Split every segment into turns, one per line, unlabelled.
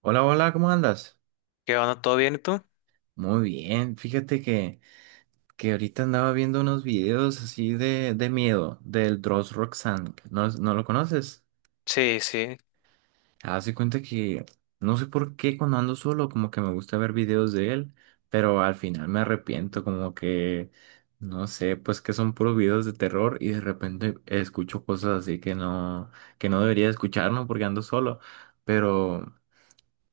Hola, hola, ¿cómo andas?
¿Qué onda? ¿Todo bien y tú?
Muy bien, fíjate que ahorita andaba viendo unos videos así de miedo del Dross Roxanne. ¿No, no lo conoces?
Sí, sí.
Hace cuenta que no sé por qué cuando ando solo como que me gusta ver videos de él, pero al final me arrepiento como que, no sé, pues que son puros videos de terror y de repente escucho cosas así que no, debería escuchar, ¿no? Porque ando solo, pero.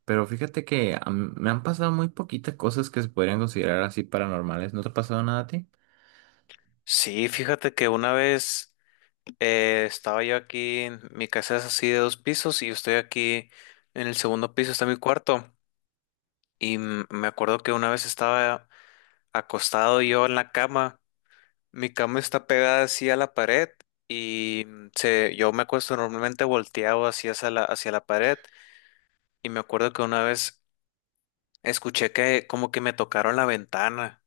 Pero fíjate que a mí me han pasado muy poquitas cosas que se podrían considerar así paranormales. ¿No te ha pasado nada a ti?
Sí, fíjate que una vez estaba yo aquí, mi casa es así de dos pisos y yo estoy aquí en el segundo piso, está mi cuarto. Y me acuerdo que una vez estaba acostado yo en la cama, mi cama está pegada así a la pared y yo me acuesto normalmente volteado así hacia la pared y me acuerdo que una vez escuché que como que me tocaron la ventana.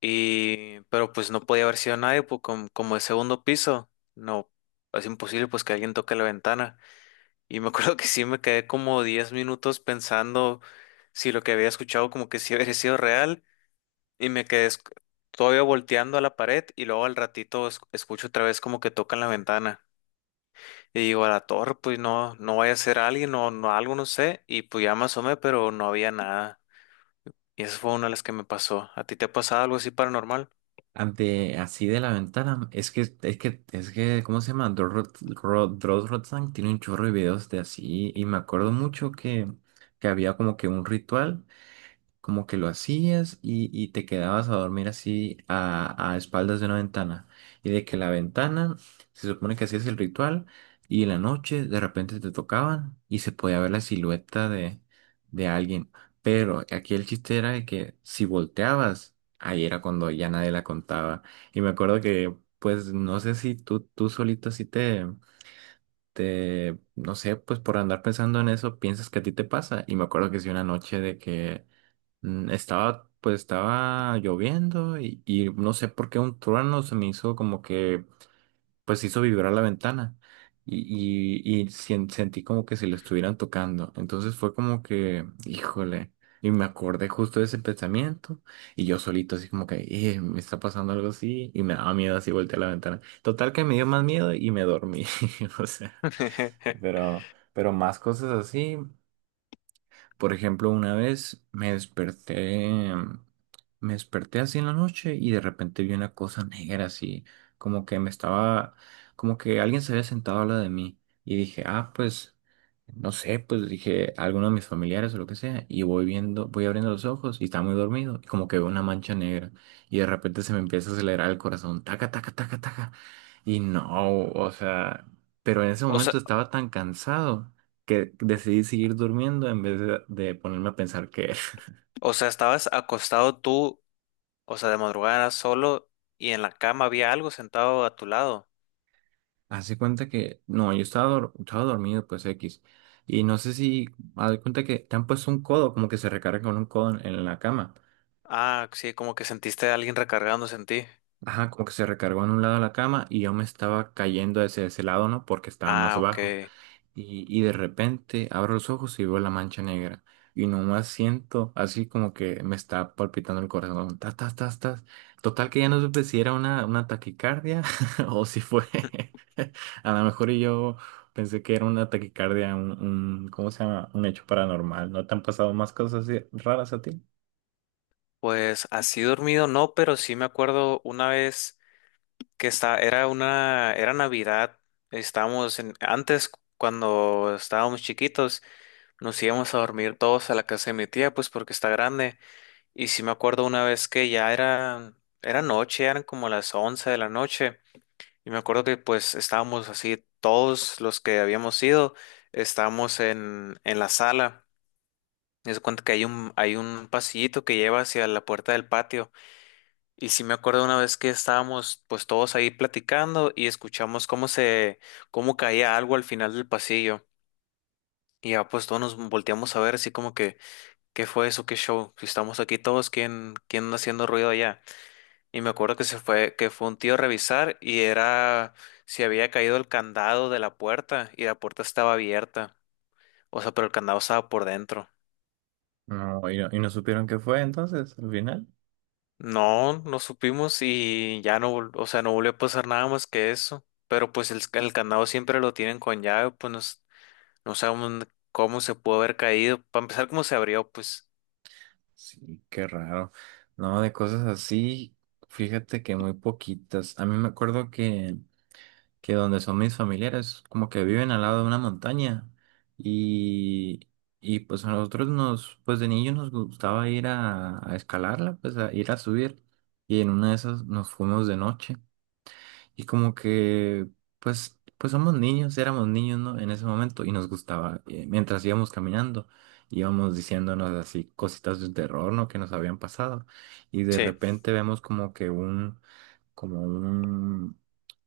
Y, pero pues no podía haber sido nadie, pues como, el segundo piso, no, es imposible pues que alguien toque la ventana. Y me acuerdo que sí me quedé como 10 minutos pensando si lo que había escuchado como que sí había sido real y me quedé todavía volteando a la pared y luego al ratito escucho otra vez como que tocan la ventana. Y digo, a la torre, pues no, no vaya a ser alguien o no, algo, no sé. Y pues ya me asomé, pero no había nada. Y esa fue una de las que me pasó. ¿A ti te ha pasado algo así paranormal?
Ah, así de la ventana. Es que, ¿cómo se llama? Dross Rotzank tiene un chorro de videos de así. Y me acuerdo mucho que había como que un ritual. Como que lo hacías y te quedabas a dormir así a espaldas de una ventana. Y de que la ventana, se supone que hacías el ritual y en la noche de repente te tocaban y se podía ver la silueta de alguien. Pero aquí el chiste era de que si volteabas, ahí era cuando ya nadie la contaba. Y me acuerdo que, pues, no sé si tú solito así te. No sé, pues por andar pensando en eso, piensas que a ti te pasa. Y me acuerdo que sí, una noche de que pues estaba lloviendo y no sé por qué un trueno se me hizo como que, pues hizo vibrar la ventana y sentí como que si lo estuvieran tocando. Entonces fue como que, híjole, y me acordé justo de ese pensamiento y yo solito así como que, me está pasando algo así", y me daba miedo, así volteé a la ventana. Total que me dio más miedo y me dormí. O sea, pero, pero más cosas así. Por ejemplo, una vez me desperté así en la noche y de repente vi una cosa negra así, como que me estaba, como que alguien se había sentado al lado de mí y dije, ah, pues, no sé, pues dije, alguno de mis familiares o lo que sea, y voy viendo, voy abriendo los ojos y estaba muy dormido y como que veo una mancha negra y de repente se me empieza a acelerar el corazón, taca, taca, taca, taca, y no, o sea, pero en ese
O sea.
momento estaba tan cansado que decidí seguir durmiendo en vez de ponerme a pensar qué era.
O sea, estabas acostado tú, o sea, de madrugada solo y en la cama había algo sentado a tu lado.
Hace cuenta que, no, yo estaba dormido, pues X. Y no sé si, haz de cuenta que te han puesto un codo, como que se recarga con un codo en la cama.
Ah, sí, como que sentiste a alguien recargándose en ti.
Ajá, como que se recargó en un lado de la cama y yo me estaba cayendo hacia ese lado, ¿no? Porque estaba más
Ah, ok.
bajo. Y de repente abro los ojos y veo la mancha negra. Y nomás siento así como que me está palpitando el corazón. Tas, tas, tas, tas. Total que ya no supe si era una taquicardia o si fue. A lo mejor y yo pensé que era una taquicardia, ¿cómo se llama? Un hecho paranormal. ¿No te han pasado más cosas así raras a ti?
Pues así dormido no, pero sí me acuerdo una vez era Navidad. Antes cuando estábamos chiquitos, nos íbamos a dormir todos a la casa de mi tía, pues porque está grande. Y sí me acuerdo una vez era noche, eran como las 11 de la noche. Y me acuerdo que pues estábamos así, todos los que habíamos ido, estábamos en la sala. Me cuenta que hay un pasillito que lleva hacia la puerta del patio. Y sí me acuerdo una vez que estábamos pues todos ahí platicando y escuchamos cómo caía algo al final del pasillo. Y ya pues todos nos volteamos a ver así como que, ¿qué fue eso? ¿Qué show? Si estamos aquí todos, ¿quién, quién anda haciendo ruido allá? Y me acuerdo que se fue, que fue un tío a revisar y era si había caído el candado de la puerta y la puerta estaba abierta. O sea, pero el candado estaba por dentro.
No, y no supieron qué fue entonces al final.
No, no supimos y ya no, o sea, no volvió a pasar nada más que eso. Pero pues el candado siempre lo tienen con llave, pues no, no sabemos dónde- cómo se pudo haber caído. Para empezar, cómo se abrió, pues.
Sí, qué raro. No, de cosas así, fíjate que muy poquitas. A mí me acuerdo que donde son mis familiares, como que viven al lado de una montaña y, y pues a nosotros nos, pues de niños nos gustaba ir a escalarla, pues a ir a subir y en una de esas nos fuimos de noche y como que pues, somos niños, éramos niños, ¿no? En ese momento y nos gustaba, mientras íbamos caminando. Íbamos diciéndonos así cositas de terror, ¿no? Que nos habían pasado. Y de
Sí,
repente vemos como que un,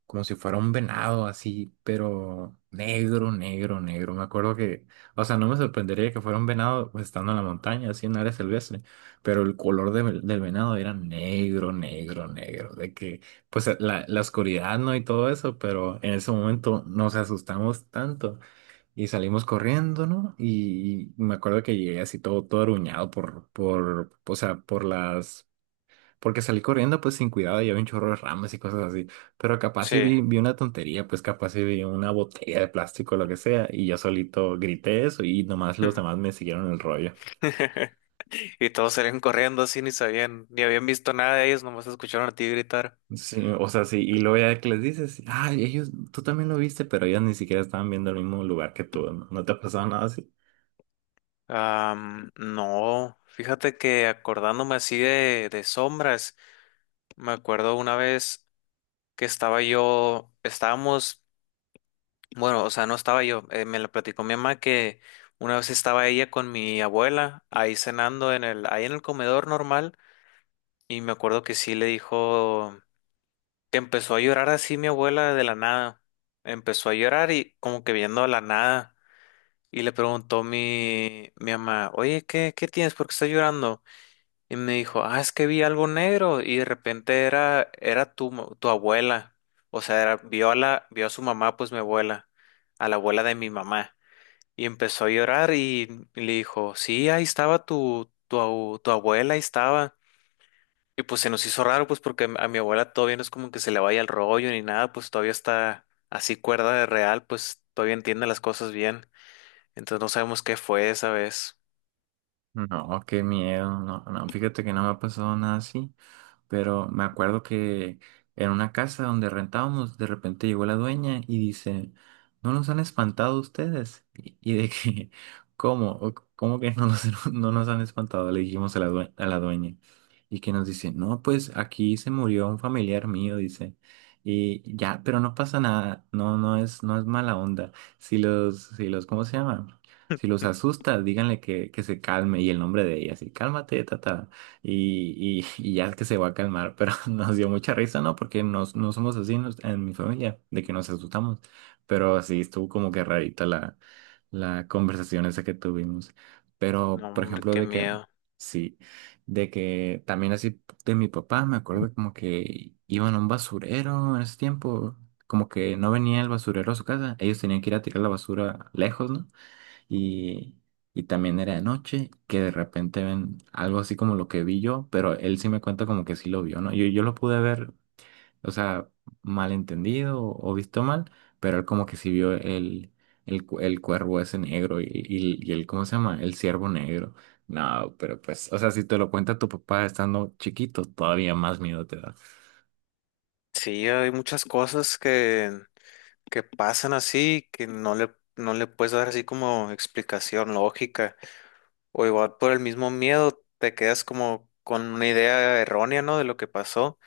como si fuera un venado así, pero negro, negro, negro. Me acuerdo que, o sea, no me sorprendería que fuera un venado pues, estando en la montaña, así en área silvestre, pero el color del venado era negro, negro, negro. De que, pues la oscuridad, ¿no? Y todo eso, pero en ese momento nos asustamos tanto y salimos corriendo, ¿no? Y me acuerdo que llegué así todo, todo aruñado por, o sea, porque salí corriendo pues sin cuidado y había un chorro de ramas y cosas así. Pero capaz si
sí.
vi una tontería, pues capaz si vi una botella de plástico o lo que sea. Y yo solito grité eso y nomás los demás me siguieron el rollo.
Y todos salían corriendo así, ni sabían, ni habían visto nada de ellos, nomás escucharon a ti gritar.
Sí, o sea, sí. Y luego ya que les dices, ay, ellos, tú también lo viste, pero ellos ni siquiera estaban viendo el mismo lugar que tú. ¿No, no te ha pasado nada así?
Am, no, fíjate que acordándome así de sombras, me acuerdo una vez que estaba yo, estábamos, bueno, o sea, no estaba yo, me la platicó mi mamá que una vez estaba ella con mi abuela ahí cenando en el, ahí en el comedor normal y me acuerdo que sí le dijo que empezó a llorar así mi abuela de la nada, empezó a llorar y como que viendo a la nada y le preguntó mi mamá, oye, ¿qué tienes? ¿Por qué estás llorando? Y me dijo, ah, es que vi algo negro y de repente era tu abuela. O sea, era- vio a su mamá, pues mi abuela, a la abuela de mi mamá. Y empezó a llorar y le dijo, sí, ahí estaba tu abuela, ahí estaba. Y pues se nos hizo raro, pues porque a mi abuela todavía no es como que se le vaya el rollo ni nada, pues todavía está así cuerda de real, pues todavía entiende las cosas bien. Entonces no sabemos qué fue esa vez.
No, qué miedo. No, no, fíjate que no me ha pasado nada así. Pero me acuerdo que en una casa donde rentábamos, de repente llegó la dueña y dice, ¿no nos han espantado ustedes? Y de que, ¿cómo? ¿Cómo que no nos, no nos han espantado? Le dijimos a la a la dueña. Y que nos dice, no, pues aquí se murió un familiar mío, dice. Y ya, pero no pasa nada, no, no es, no es mala onda. Si los, ¿cómo se llama? Si los asusta, díganle que, se calme y el nombre de ella, así, cálmate, tata, y ya es que se va a calmar, pero nos dio mucha risa, ¿no? Porque no somos así en mi familia, de que nos asustamos, pero sí estuvo como que rarita la conversación esa que tuvimos. Pero,
No,
por
hombre,
ejemplo,
qué
de que,
miedo.
sí, de que también así de mi papá, me acuerdo como que iban a un basurero en ese tiempo, como que no venía el basurero a su casa, ellos tenían que ir a tirar la basura lejos, ¿no? y, y también era de noche, que de repente ven algo así como lo que vi yo, pero él sí me cuenta como que sí lo vio, ¿no? Yo lo pude ver, o sea, malentendido o visto mal, pero él como que sí vio el cuervo ese negro y el, ¿cómo se llama? El ciervo negro. No, pero pues, o sea, si te lo cuenta tu papá estando chiquito, todavía más miedo te da.
Sí, hay muchas cosas que pasan así, que no le puedes dar así como explicación lógica, o igual por el mismo miedo te quedas como con una idea errónea, ¿no? De lo que pasó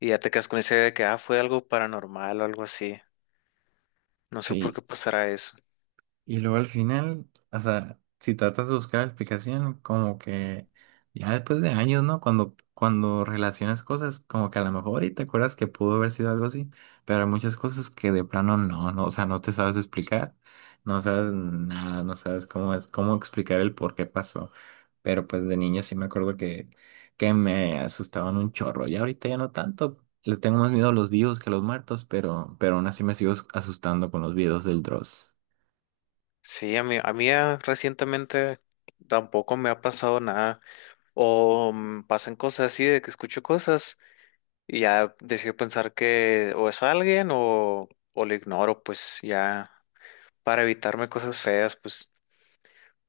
y ya te quedas con esa idea de que, ah, fue algo paranormal o algo así. No sé por
Sí,
qué pasará eso.
y luego al final, o sea, si tratas de buscar la explicación, como que ya después de años, ¿no? Cuando relacionas cosas, como que a lo mejor y te acuerdas que pudo haber sido algo así, pero hay muchas cosas que de plano no, no, o sea, no te sabes explicar, no sabes nada, no sabes cómo es, cómo explicar el por qué pasó. Pero pues de niño sí me acuerdo que, me asustaban un chorro, y ahorita ya no tanto. Le tengo más miedo a los vivos que a los muertos, pero, aún así me sigo asustando con los videos del Dross.
Sí, a mí, recientemente tampoco me ha pasado nada. O pasan cosas así de que escucho cosas y ya decido pensar que o es alguien o lo ignoro, pues ya para evitarme cosas feas, pues.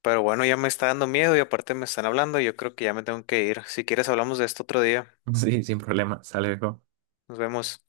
Pero bueno, ya me está dando miedo y aparte me están hablando y yo creo que ya me tengo que ir. Si quieres, hablamos de esto otro día.
Sí, sin problema. Sale, viejo.
Nos vemos.